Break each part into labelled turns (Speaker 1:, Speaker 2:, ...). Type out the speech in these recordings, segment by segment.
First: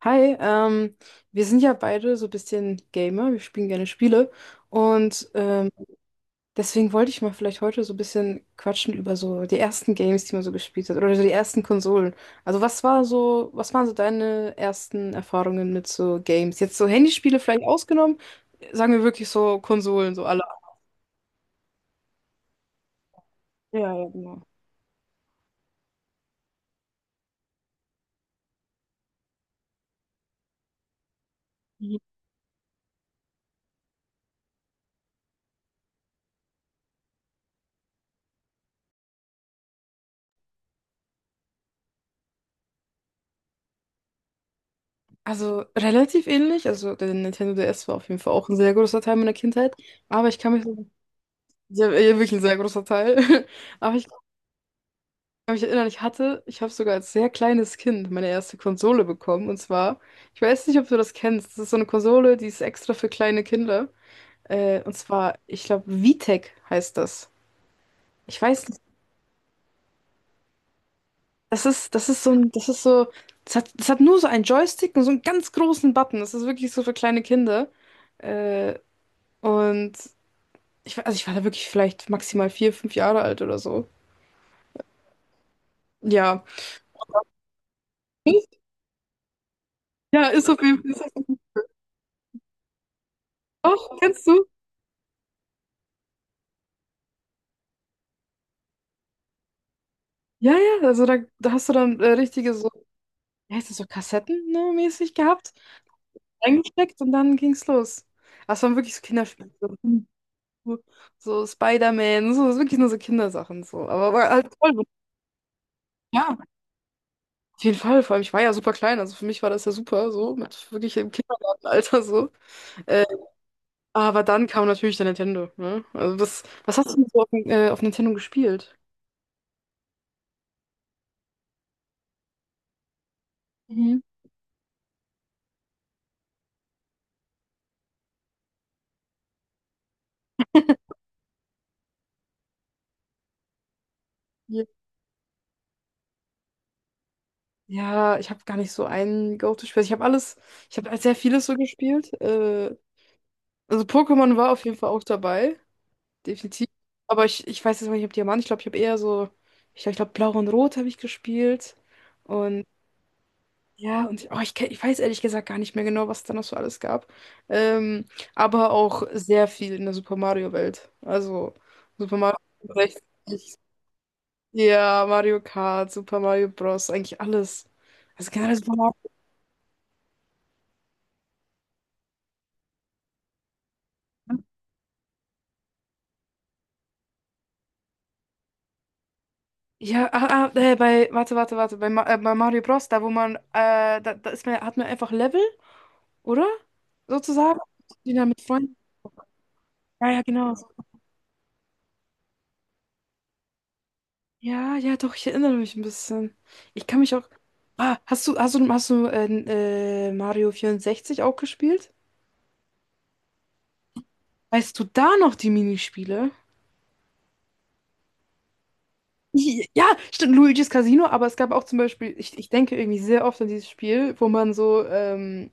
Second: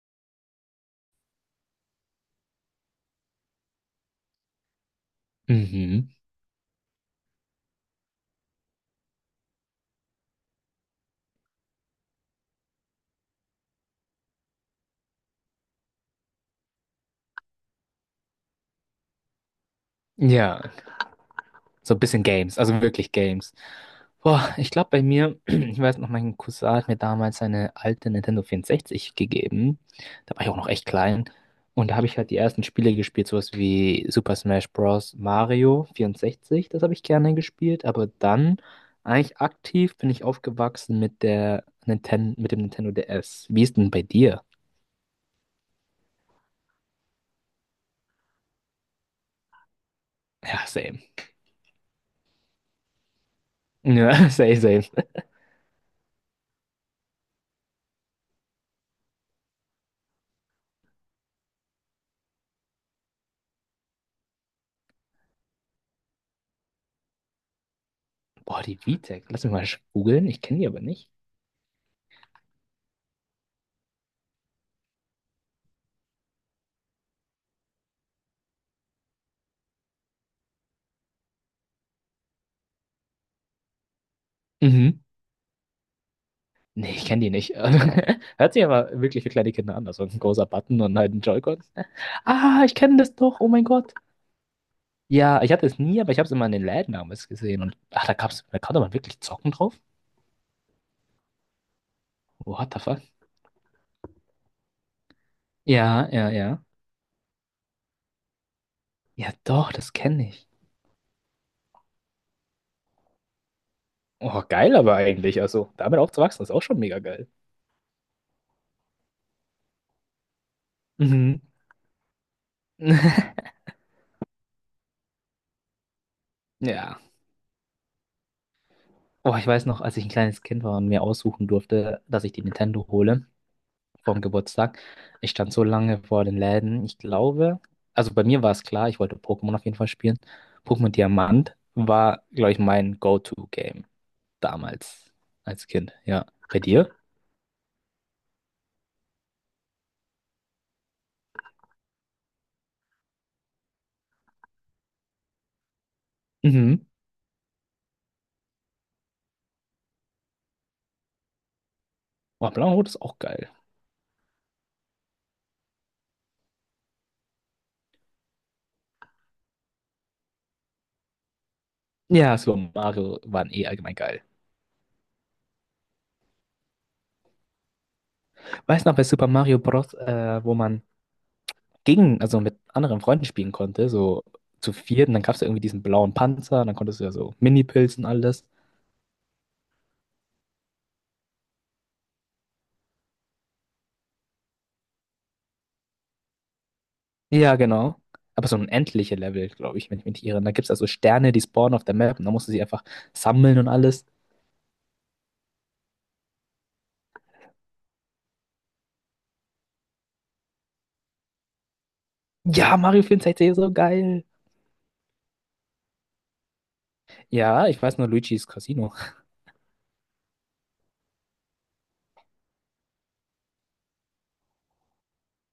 Speaker 1: Hi, wir sind ja beide so ein bisschen Gamer, wir spielen gerne Spiele und
Speaker 2: Mhm.
Speaker 1: deswegen wollte ich mal vielleicht heute so ein bisschen quatschen über so die ersten Games, die man so gespielt hat oder so die ersten Konsolen. Also was waren so deine ersten Erfahrungen mit so Games? Jetzt so Handyspiele vielleicht ausgenommen, sagen wir wirklich so Konsolen, so alle.
Speaker 2: Ja, so ein bisschen Games, also wirklich Games.
Speaker 1: Ja, ja, genau.
Speaker 2: Boah, ich glaube bei mir, ich weiß noch, mein Cousin hat mir damals seine alte Nintendo 64 gegeben. Da war ich auch noch echt klein. Und da
Speaker 1: Mhm.
Speaker 2: habe ich halt die ersten Spiele gespielt, sowas wie Super Smash Bros. Mario vierundsechzig, das habe ich gerne gespielt. Aber dann eigentlich aktiv bin ich aufgewachsen mit der Ninten mit dem Nintendo DS. Wie ist denn bei dir?
Speaker 1: Also relativ ähnlich, also der Nintendo DS war auf jeden Fall auch ein sehr großer Teil meiner Kindheit, aber ich kann mich
Speaker 2: Ja,
Speaker 1: so,
Speaker 2: same.
Speaker 1: ja, ja, wirklich ein sehr großer Teil. Aber ich
Speaker 2: Ja, same, same.
Speaker 1: kann mich erinnern, ich habe sogar als sehr kleines Kind meine erste Konsole bekommen. Und zwar, ich weiß nicht, ob du das kennst. Das ist so eine Konsole, die ist extra für kleine Kinder. Und zwar, ich glaube, Vitek heißt das. Ich
Speaker 2: Boah,
Speaker 1: weiß
Speaker 2: die
Speaker 1: nicht.
Speaker 2: VTech, lass mich mal googeln, ich kenne die aber nicht.
Speaker 1: Das ist so ein, das ist so, das hat nur so einen Joystick und so einen ganz großen Button. Das ist wirklich so für kleine Kinder. Äh, und also ich war da wirklich vielleicht maximal 4, 5 Jahre alt oder so.
Speaker 2: Mhm.
Speaker 1: Ja.
Speaker 2: Nee, ich kenne die nicht. Hört sich aber wirklich für kleine Kinder an. Also ein
Speaker 1: Ja,
Speaker 2: großer
Speaker 1: ist auf jeden
Speaker 2: Button
Speaker 1: Fall.
Speaker 2: und
Speaker 1: Ist auf
Speaker 2: halt ein
Speaker 1: jeden Fall.
Speaker 2: Joy-Con. Ah, ich kenne das doch. Oh mein
Speaker 1: Doch,
Speaker 2: Gott.
Speaker 1: kennst du?
Speaker 2: Ja, ich hatte es nie, aber ich habe es immer in den Läden damals gesehen. Und ach, da gab's, da konnte man wirklich zocken drauf.
Speaker 1: Ja, ja, also da hast du dann richtige so,
Speaker 2: What the fuck?
Speaker 1: wie heißt das so, Kassetten, ne, mäßig gehabt,
Speaker 2: Ja, ja, ja.
Speaker 1: eingesteckt und dann ging's los. Das waren wirklich so
Speaker 2: Ja,
Speaker 1: Kinderspiele.
Speaker 2: doch, das kenne ich.
Speaker 1: So, Spider-Man, so, das ist wirklich nur so Kindersachen, so. Aber war
Speaker 2: Oh,
Speaker 1: halt voll,
Speaker 2: geil aber eigentlich. Also damit
Speaker 1: ja,
Speaker 2: aufzuwachsen ist auch schon mega geil.
Speaker 1: auf jeden Fall, vor allem, ich war ja super klein, also für mich war das ja super, so, mit wirklich im
Speaker 2: Mhm.
Speaker 1: Kindergartenalter, so. Äh, aber dann kam natürlich der Nintendo, ne? Also das, was hast du
Speaker 2: Ja.
Speaker 1: denn so auf Nintendo gespielt?
Speaker 2: Oh, ich weiß noch, als ich ein kleines Kind war und mir aussuchen durfte, dass ich die Nintendo hole
Speaker 1: Mhm.
Speaker 2: vom Geburtstag. Ich stand so lange vor den Läden. Ich glaube, also bei mir war es klar, ich wollte Pokémon auf jeden Fall spielen. Pokémon Diamant war, glaube ich, mein Go-To-Game damals als Kind. Ja, bei dir?
Speaker 1: Ja, ich habe gar nicht so ein Go-To-Spiel. Also, ich habe alles, ich habe sehr vieles so gespielt. Also Pokémon war auf jeden Fall auch dabei, definitiv.
Speaker 2: Mhm.
Speaker 1: Aber ich weiß jetzt noch nicht, ob Diamant, ich glaube, ich habe eher so, ich glaub, Blau und Rot habe ich gespielt.
Speaker 2: Oh,
Speaker 1: Und
Speaker 2: Blau und Rot ist auch geil.
Speaker 1: ja, ich weiß ehrlich gesagt gar nicht mehr genau, was es da noch so alles gab. Ähm, aber auch sehr viel in der Super Mario-Welt. Also Super Mario
Speaker 2: Ja, Super Mario waren
Speaker 1: 64,
Speaker 2: eh allgemein geil.
Speaker 1: ja, Mario Kart, Super Mario Bros., eigentlich alles. Also generell Super
Speaker 2: Weiß
Speaker 1: Mario.
Speaker 2: noch, bei Super Mario Bros., wo man gegen, also mit anderen Freunden spielen konnte, so zu viert, und dann gab es ja irgendwie diesen blauen Panzer, und dann konntest du ja so Mini-Pilzen und alles.
Speaker 1: Ja, warte, warte, warte, bei Mario Bros, da wo man, hat man einfach Level, oder?
Speaker 2: Ja,
Speaker 1: Sozusagen.
Speaker 2: genau.
Speaker 1: Die da mit
Speaker 2: Aber so ein
Speaker 1: Freunden.
Speaker 2: endliche Level, glaube ich, wenn ich
Speaker 1: Ja,
Speaker 2: mich
Speaker 1: ja,
Speaker 2: nicht irre. Da
Speaker 1: genau.
Speaker 2: gibt es also Sterne, die spawnen auf der Map und da musst du sie einfach sammeln und alles.
Speaker 1: Ja, ja, doch, ich erinnere mich ein bisschen. Ich kann mich auch. Ah, hast du Mario 64 auch gespielt?
Speaker 2: Ja, Mario 64 ist so geil.
Speaker 1: Weißt du da noch die Minispiele?
Speaker 2: Ja, ich weiß nur Luigi's Casino.
Speaker 1: Ja, stimmt, Luigi's Casino, aber es gab auch zum Beispiel, ich denke irgendwie sehr oft an dieses Spiel, wo man so, ähm,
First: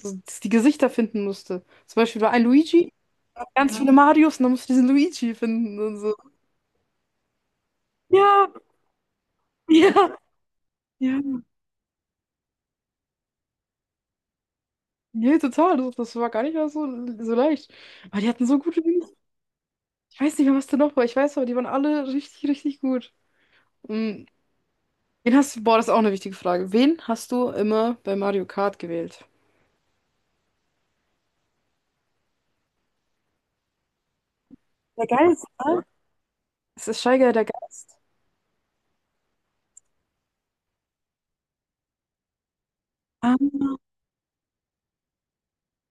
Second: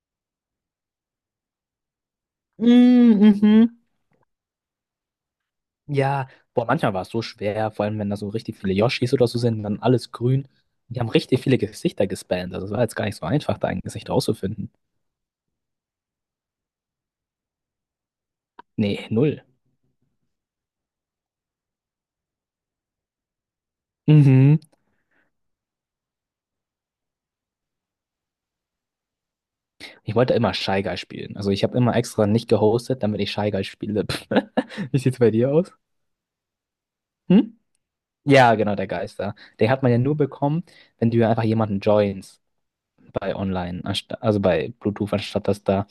Speaker 1: so die Gesichter finden musste. Zum Beispiel war ein Luigi,
Speaker 2: Mm,
Speaker 1: ganz
Speaker 2: Mhm.
Speaker 1: viele Marios und dann musst du diesen Luigi finden und so.
Speaker 2: Ja, boah, manchmal war es so schwer, vor allem wenn da so
Speaker 1: Ja,
Speaker 2: richtig viele Yoshis oder so sind, dann alles
Speaker 1: ja,
Speaker 2: grün. Die haben richtig
Speaker 1: ja.
Speaker 2: viele Gesichter gespammt. Also es war jetzt gar nicht so einfach, da ein Gesicht rauszufinden.
Speaker 1: Nee, total. Das war gar nicht mal so, leicht. Aber die hatten so gute
Speaker 2: Nee,
Speaker 1: Wings.
Speaker 2: null.
Speaker 1: Ich weiß nicht mehr, was da noch war. Ich weiß aber, die waren alle richtig, richtig gut. Mhm.
Speaker 2: Mhm.
Speaker 1: Wen hast du, boah, das ist auch eine wichtige Frage. Wen hast du immer bei Mario Kart gewählt?
Speaker 2: Ich wollte immer Shy Guy spielen. Also ich habe immer extra nicht gehostet, damit ich Shy Guy spiele. Wie
Speaker 1: Der
Speaker 2: sieht's bei
Speaker 1: Geist,
Speaker 2: dir aus?
Speaker 1: ne? Es ist Steiger der
Speaker 2: Hm?
Speaker 1: Geist.
Speaker 2: Ja, genau, der Geister. Den hat man ja nur bekommen, wenn du einfach jemanden joins bei
Speaker 1: Ah.
Speaker 2: online, also bei Bluetooth, anstatt dass da,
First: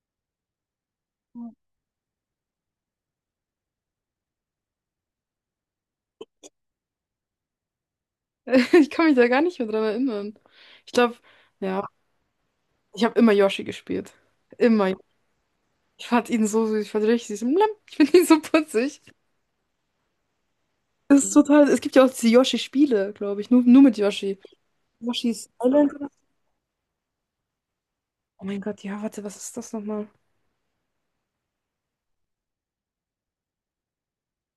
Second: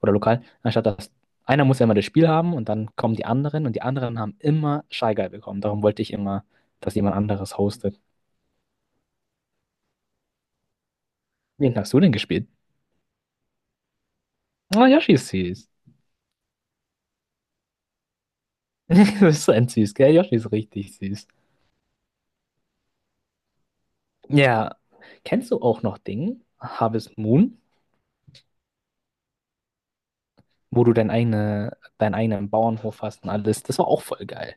Speaker 2: oder lokal, anstatt dass einer muss ja immer das Spiel haben und dann kommen die anderen und die anderen haben immer Shy Guy bekommen. Darum wollte ich immer, dass jemand anderes hostet.
Speaker 1: Ich kann mich da gar nicht mehr dran erinnern. Ich glaube,
Speaker 2: Wen
Speaker 1: ja,
Speaker 2: hast du denn gespielt?
Speaker 1: ich habe immer Yoshi gespielt.
Speaker 2: Oh,
Speaker 1: Immer.
Speaker 2: Yoshi ist süß.
Speaker 1: Ich fand ihn so süß. Ich fand ihn richtig süß. Lam, ich finde ihn so putzig.
Speaker 2: Du bist so ein süß, gell? Yoshi ist richtig
Speaker 1: Das
Speaker 2: süß.
Speaker 1: ist total. Es gibt ja auch diese Yoshi-Spiele, glaube ich. Nur, nur mit Yoshi.
Speaker 2: Ja.
Speaker 1: Yoshi's
Speaker 2: Kennst du auch
Speaker 1: Island.
Speaker 2: noch Ding, Harvest Moon,
Speaker 1: Oh mein Gott, ja, warte, was ist das nochmal?
Speaker 2: wo du deinen eigenen Bauernhof hast und alles? Das war auch voll geil.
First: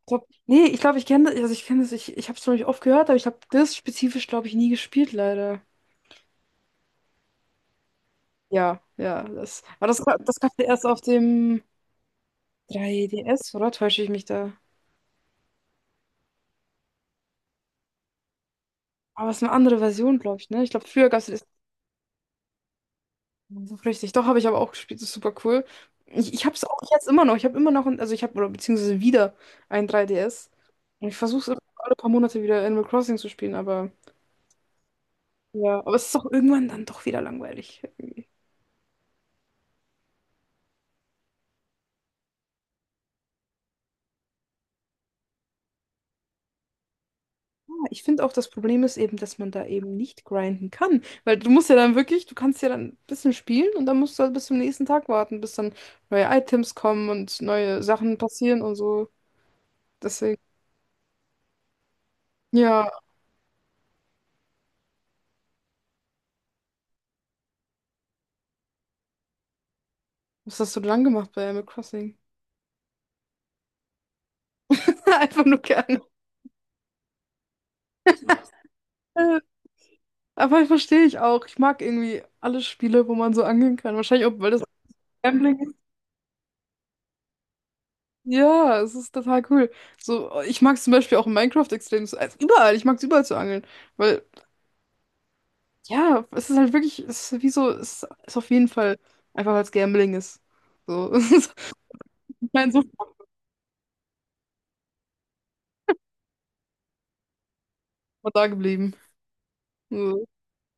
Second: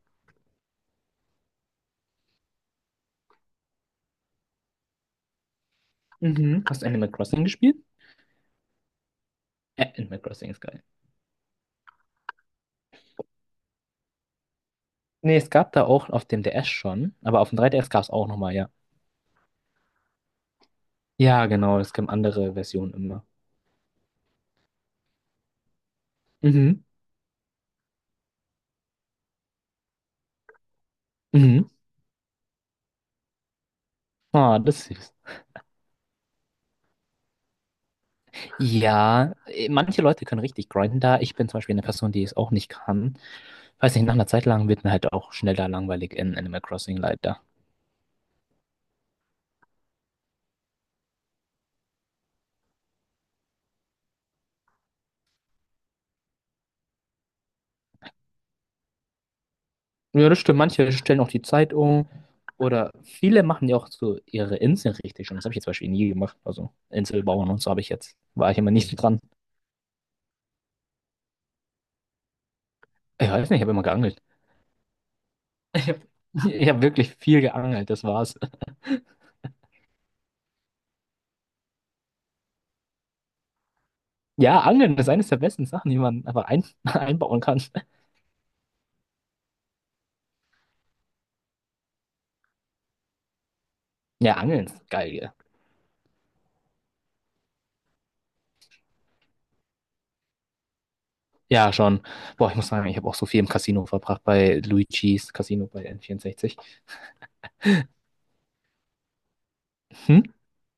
Speaker 1: Ich glaub, nee, ich glaube, ich kenne das. Also ich kenne das. Ich habe es zwar nicht oft gehört, aber ich habe das spezifisch, glaube ich, nie gespielt, leider.
Speaker 2: Mhm. Hast du Animal Crossing gespielt?
Speaker 1: Ja, ja. Das, aber das,
Speaker 2: Animal
Speaker 1: das
Speaker 2: Crossing
Speaker 1: gab
Speaker 2: ist
Speaker 1: es
Speaker 2: geil.
Speaker 1: erst auf dem 3DS, oder? Täusche ich mich da?
Speaker 2: Nee, es gab da auch auf dem DS schon, aber auf dem 3DS gab es auch nochmal, ja.
Speaker 1: Aber es ist eine andere Version, glaube ich, ne? Ich glaube, früher gab es
Speaker 2: Ja, genau, es gibt andere Versionen immer.
Speaker 1: so richtig. Doch, habe ich aber auch gespielt. Das ist super cool. Ich habe es auch
Speaker 2: Mhm.
Speaker 1: jetzt immer noch. Ich habe immer noch, ein, also ich habe, oder beziehungsweise wieder ein 3DS. Und ich versuche es
Speaker 2: Mhm.
Speaker 1: alle paar Monate wieder Animal Crossing zu spielen, aber
Speaker 2: Ah, das ist.
Speaker 1: ja, aber es ist auch irgendwann dann doch wieder langweilig.
Speaker 2: Ja, manche Leute können richtig grinden da. Ich bin zum Beispiel eine Person, die es auch nicht kann. Weiß nicht, nach einer Zeit lang wird mir halt auch schneller langweilig in Animal Crossing leider.
Speaker 1: Ja, ich finde auch, das Problem ist eben, dass man da eben nicht grinden kann. Weil du kannst ja dann ein bisschen spielen und dann musst du halt bis zum nächsten Tag warten, bis dann neue Items kommen und neue Sachen passieren und so.
Speaker 2: Ja, das
Speaker 1: Deswegen,
Speaker 2: stimmt. Manche stellen auch die Zeit um.
Speaker 1: ja,
Speaker 2: Oder viele machen ja auch so ihre Inseln richtig schon. Das habe ich jetzt zum Beispiel nie gemacht. Also Inselbauern und so habe ich jetzt. War ich immer nicht so dran.
Speaker 1: was hast du denn dann gemacht bei Animal Crossing?
Speaker 2: Ich weiß nicht, ich habe immer geangelt.
Speaker 1: Einfach nur
Speaker 2: Ich
Speaker 1: gerne.
Speaker 2: habe ich hab wirklich viel geangelt, das war's.
Speaker 1: Aber verstehe ich auch. Ich mag irgendwie alle Spiele, wo man so angehen kann. Wahrscheinlich auch, weil
Speaker 2: Ja,
Speaker 1: das
Speaker 2: Angeln ist eines der
Speaker 1: Gambling
Speaker 2: besten
Speaker 1: ist.
Speaker 2: Sachen, die man einfach einbauen kann.
Speaker 1: Ja, es ist total cool. So, ich mag es zum Beispiel auch in Minecraft extrem. Also überall, ich mag es überall zu angeln. Weil,
Speaker 2: Ja, Angeln ist geil, gell?
Speaker 1: ja, es ist halt wirklich, es ist wie so, es ist auf jeden Fall einfach, weil es Gambling ist. So, es ist-
Speaker 2: Ja, schon.
Speaker 1: ich
Speaker 2: Boah, ich muss
Speaker 1: meine, so
Speaker 2: sagen,
Speaker 1: ist
Speaker 2: ich habe auch so viel im Casino verbracht bei Luigi's Casino bei N64.
Speaker 1: man da geblieben.
Speaker 2: Hm?
Speaker 1: So.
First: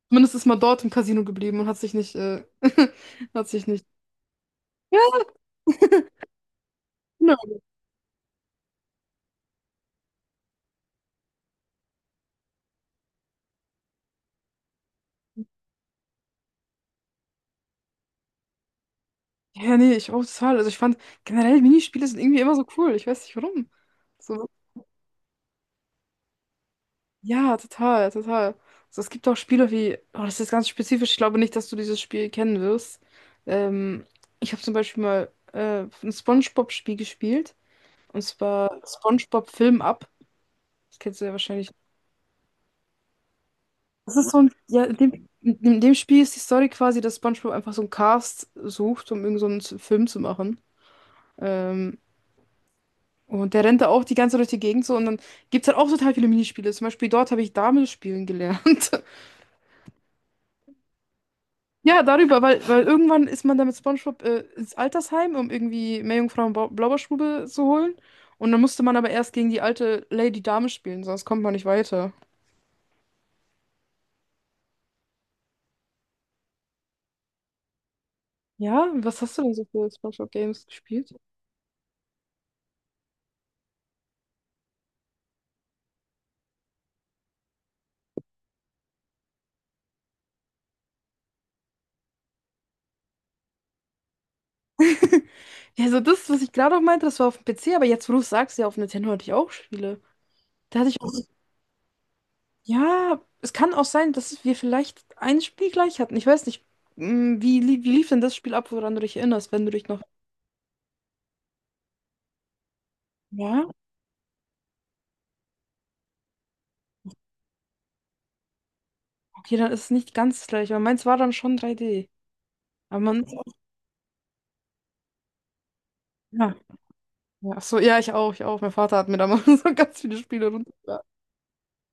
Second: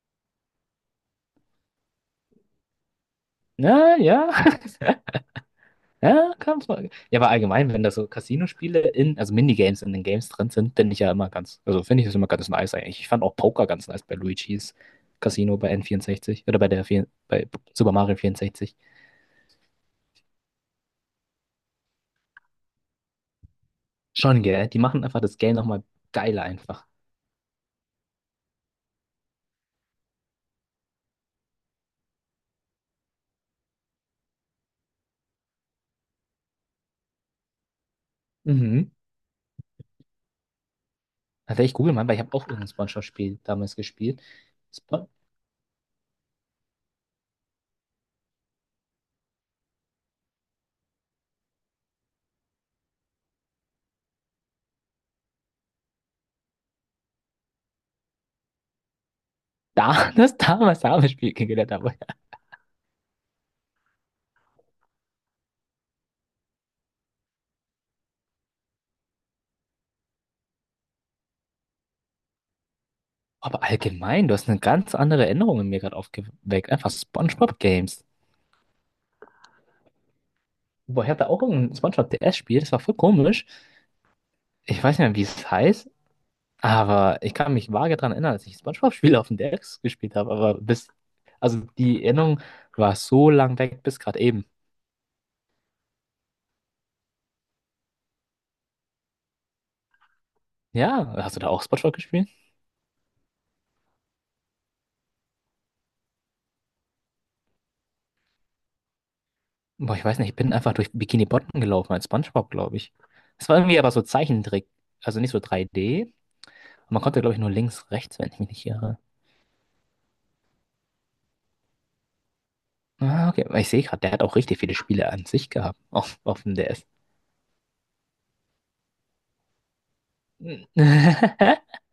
Speaker 1: Zumindest ist man dort im Casino geblieben und hat sich nicht, hat sich nicht.
Speaker 2: Ja, ja,
Speaker 1: Ja,
Speaker 2: ja, kann's mal. Ja, aber
Speaker 1: genau.
Speaker 2: allgemein, wenn da so Casino-Spiele in, also Minigames in den Games drin sind, bin ich ja immer ganz, also finde ich das immer ganz nice eigentlich. Ich fand auch Poker ganz nice bei Luigi's Casino bei N64 oder bei bei Super Mario 64.
Speaker 1: Ja, nee, ich auch total. Also ich fand generell Minispiele sind irgendwie immer so cool. Ich weiß nicht warum.
Speaker 2: Schon,
Speaker 1: So,
Speaker 2: gell? Die machen einfach das Game nochmal geiler einfach.
Speaker 1: ja, total, total. Also es gibt auch Spiele wie, oh, das ist ganz spezifisch, ich glaube nicht, dass du dieses Spiel kennen wirst. Ähm, Ich habe zum Beispiel mal ein SpongeBob-Spiel gespielt, und zwar
Speaker 2: Mhm.
Speaker 1: SpongeBob Film Up. Das kennst du ja
Speaker 2: Also
Speaker 1: wahrscheinlich.
Speaker 2: ich google mal, weil ich habe auch irgendein SpongeBob-Spiel damals
Speaker 1: Das
Speaker 2: gespielt.
Speaker 1: ist so ein, ja, in
Speaker 2: Spon
Speaker 1: dem, in dem Spiel ist die Story quasi, dass SpongeBob einfach so einen Cast sucht, um irgend so einen Film zu machen. Ähm, und der rennt da auch die ganze Zeit durch die Gegend so und dann gibt es halt auch total viele Minispiele. Zum Beispiel dort habe ich Dame spielen gelernt.
Speaker 2: das damals habe ich Spiel kennengelernt habe.
Speaker 1: Ja, darüber, weil, weil irgendwann ist man dann mit SpongeBob ins Altersheim, um irgendwie Meerjungfrau und Blaubeerstube zu holen. Und dann musste man aber erst gegen die alte Lady Dame spielen, sonst kommt man nicht weiter.
Speaker 2: Aber allgemein, du hast eine ganz andere Erinnerung in mir gerade aufgeweckt. Einfach SpongeBob-Games.
Speaker 1: Ja, was hast du denn so für SpongeBob-Games
Speaker 2: Boah, ich
Speaker 1: gespielt?
Speaker 2: hatte auch irgendein SpongeBob-DS-Spiel, das war voll komisch. Ich weiß nicht mehr, wie es heißt, aber ich kann mich vage daran erinnern, dass ich SpongeBob-Spiele auf dem DS gespielt habe. Also die Erinnerung war so lang weg bis gerade eben.
Speaker 1: Ja, so das, was ich gerade auch meinte, das war auf dem PC, aber jetzt, wo du es sagst, ja, auf Nintendo hatte ich auch Spiele. Da hatte ich auch,
Speaker 2: Ja, hast du da auch SpongeBob gespielt?
Speaker 1: ja, es kann auch sein, dass wir vielleicht ein Spiel gleich hatten. Ich weiß nicht, wie lief denn das Spiel ab, woran du dich erinnerst, wenn du dich
Speaker 2: Boah,
Speaker 1: noch.
Speaker 2: ich weiß nicht, ich bin einfach durch Bikini Bottom gelaufen als SpongeBob, glaube ich. Es war
Speaker 1: Ja,
Speaker 2: irgendwie aber so Zeichentrick, also nicht so 3D. Und man konnte, glaube ich, nur links, rechts, wenn ich mich nicht irre.
Speaker 1: okay, dann ist es nicht ganz gleich, aber meins war dann schon 3D. Aber man
Speaker 2: Ah, okay, aber ich sehe gerade, der hat auch richtig viele Spiele an sich gehabt, auf
Speaker 1: Ja.
Speaker 2: dem DS.
Speaker 1: Ja, ach so, ja, ich auch, ich auch. Mein Vater hat mir damals so ganz viele Spiele runtergeladen.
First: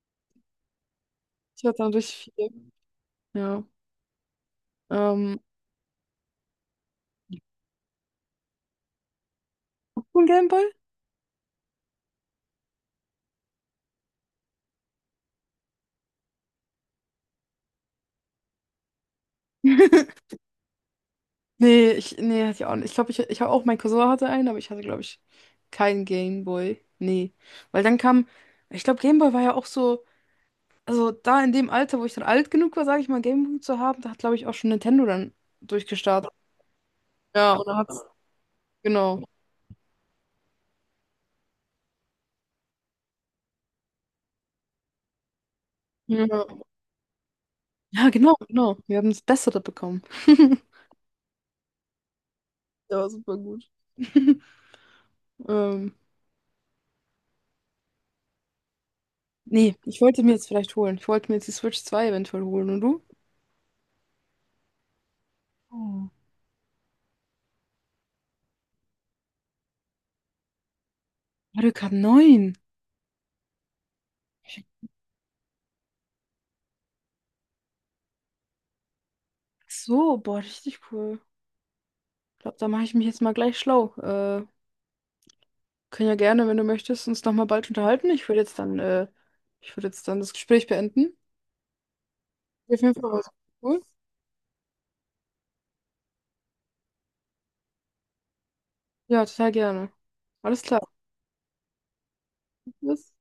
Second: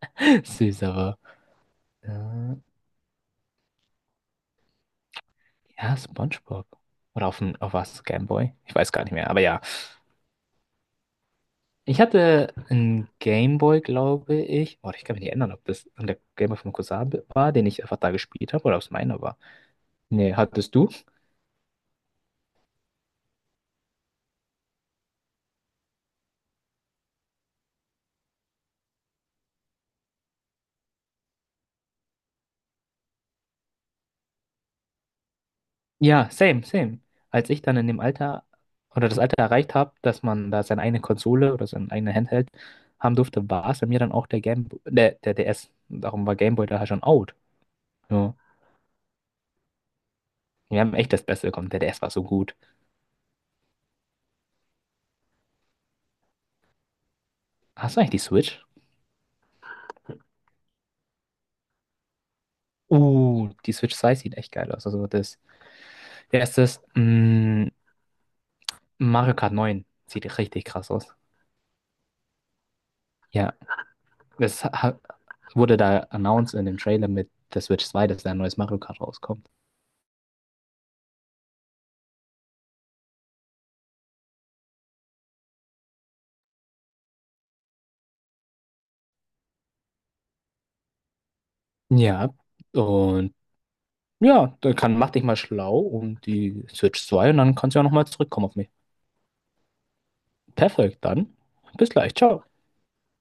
Speaker 2: Süß, aber.
Speaker 1: Ich hatte dann richtig viel.
Speaker 2: äh,
Speaker 1: Ja. Ähm,
Speaker 2: Ja, SpongeBob. Oder auf dem, auf was? Gameboy? Ich weiß gar nicht mehr, aber ja.
Speaker 1: Hast du einen Gameboy?
Speaker 2: Ich hatte einen Gameboy, glaube ich. Oh, ich kann mich nicht erinnern, ob das der Gameboy vom Cousin war, den ich einfach da gespielt habe, oder ob es meiner war. Nee, hattest du?
Speaker 1: Nee, nee, hatte ich auch nicht. Ich glaube, ich habe auch, mein Cousin hatte einen, aber ich hatte, glaube ich, keinen Gameboy. Nee. Weil dann kam, ich glaube, Gameboy war ja auch so, also da in dem Alter, wo ich dann alt genug war, sage ich mal, Gameboy zu haben, da hat, glaube ich, auch schon Nintendo dann durchgestartet.
Speaker 2: Ja, same, same. Als
Speaker 1: Ja,
Speaker 2: ich
Speaker 1: und dann
Speaker 2: dann in dem
Speaker 1: hat's,
Speaker 2: Alter oder das
Speaker 1: genau.
Speaker 2: Alter erreicht habe, dass man da seine eigene Konsole oder sein eigenes Handheld haben durfte, war es bei mir dann auch der der DS. Darum
Speaker 1: Ja,
Speaker 2: war Gameboy da halt schon out.
Speaker 1: ja
Speaker 2: Ja.
Speaker 1: genau, genau. Wir haben das Bessere bekommen.
Speaker 2: Wir haben echt das Beste bekommen. Der DS war so gut.
Speaker 1: Der war super gut. Ähm,
Speaker 2: Hast du eigentlich die Switch?
Speaker 1: nee, ich wollte mir jetzt vielleicht holen. Ich wollte mir jetzt die Switch 2 eventuell holen. Und du?
Speaker 2: Die Switch 2 sieht echt geil aus. Also das,
Speaker 1: Oh.
Speaker 2: der ist, mh, Mario Kart 9 sieht richtig krass aus.
Speaker 1: Mario Kart 9.
Speaker 2: Ja,
Speaker 1: Ach
Speaker 2: das ha- wurde da announced in dem Trailer mit der Switch 2, dass da ein neues Mario Kart rauskommt.
Speaker 1: so, boah, richtig cool. Ich glaube, da mache ich mich jetzt mal gleich schlau. Können ja gerne, wenn du möchtest, uns nochmal bald unterhalten. Ich würde jetzt dann, ich würde jetzt dann das Gespräch beenden.
Speaker 2: Ja.
Speaker 1: Auf jeden Fall war es
Speaker 2: Und
Speaker 1: cool.
Speaker 2: ja, dann kann, mach dich mal schlau um die Switch 2 und dann kannst du ja nochmal zurückkommen auf mich.
Speaker 1: Ja, total gerne. Alles klar.
Speaker 2: Perfekt, dann bis gleich, ciao.
Speaker 1: Bis.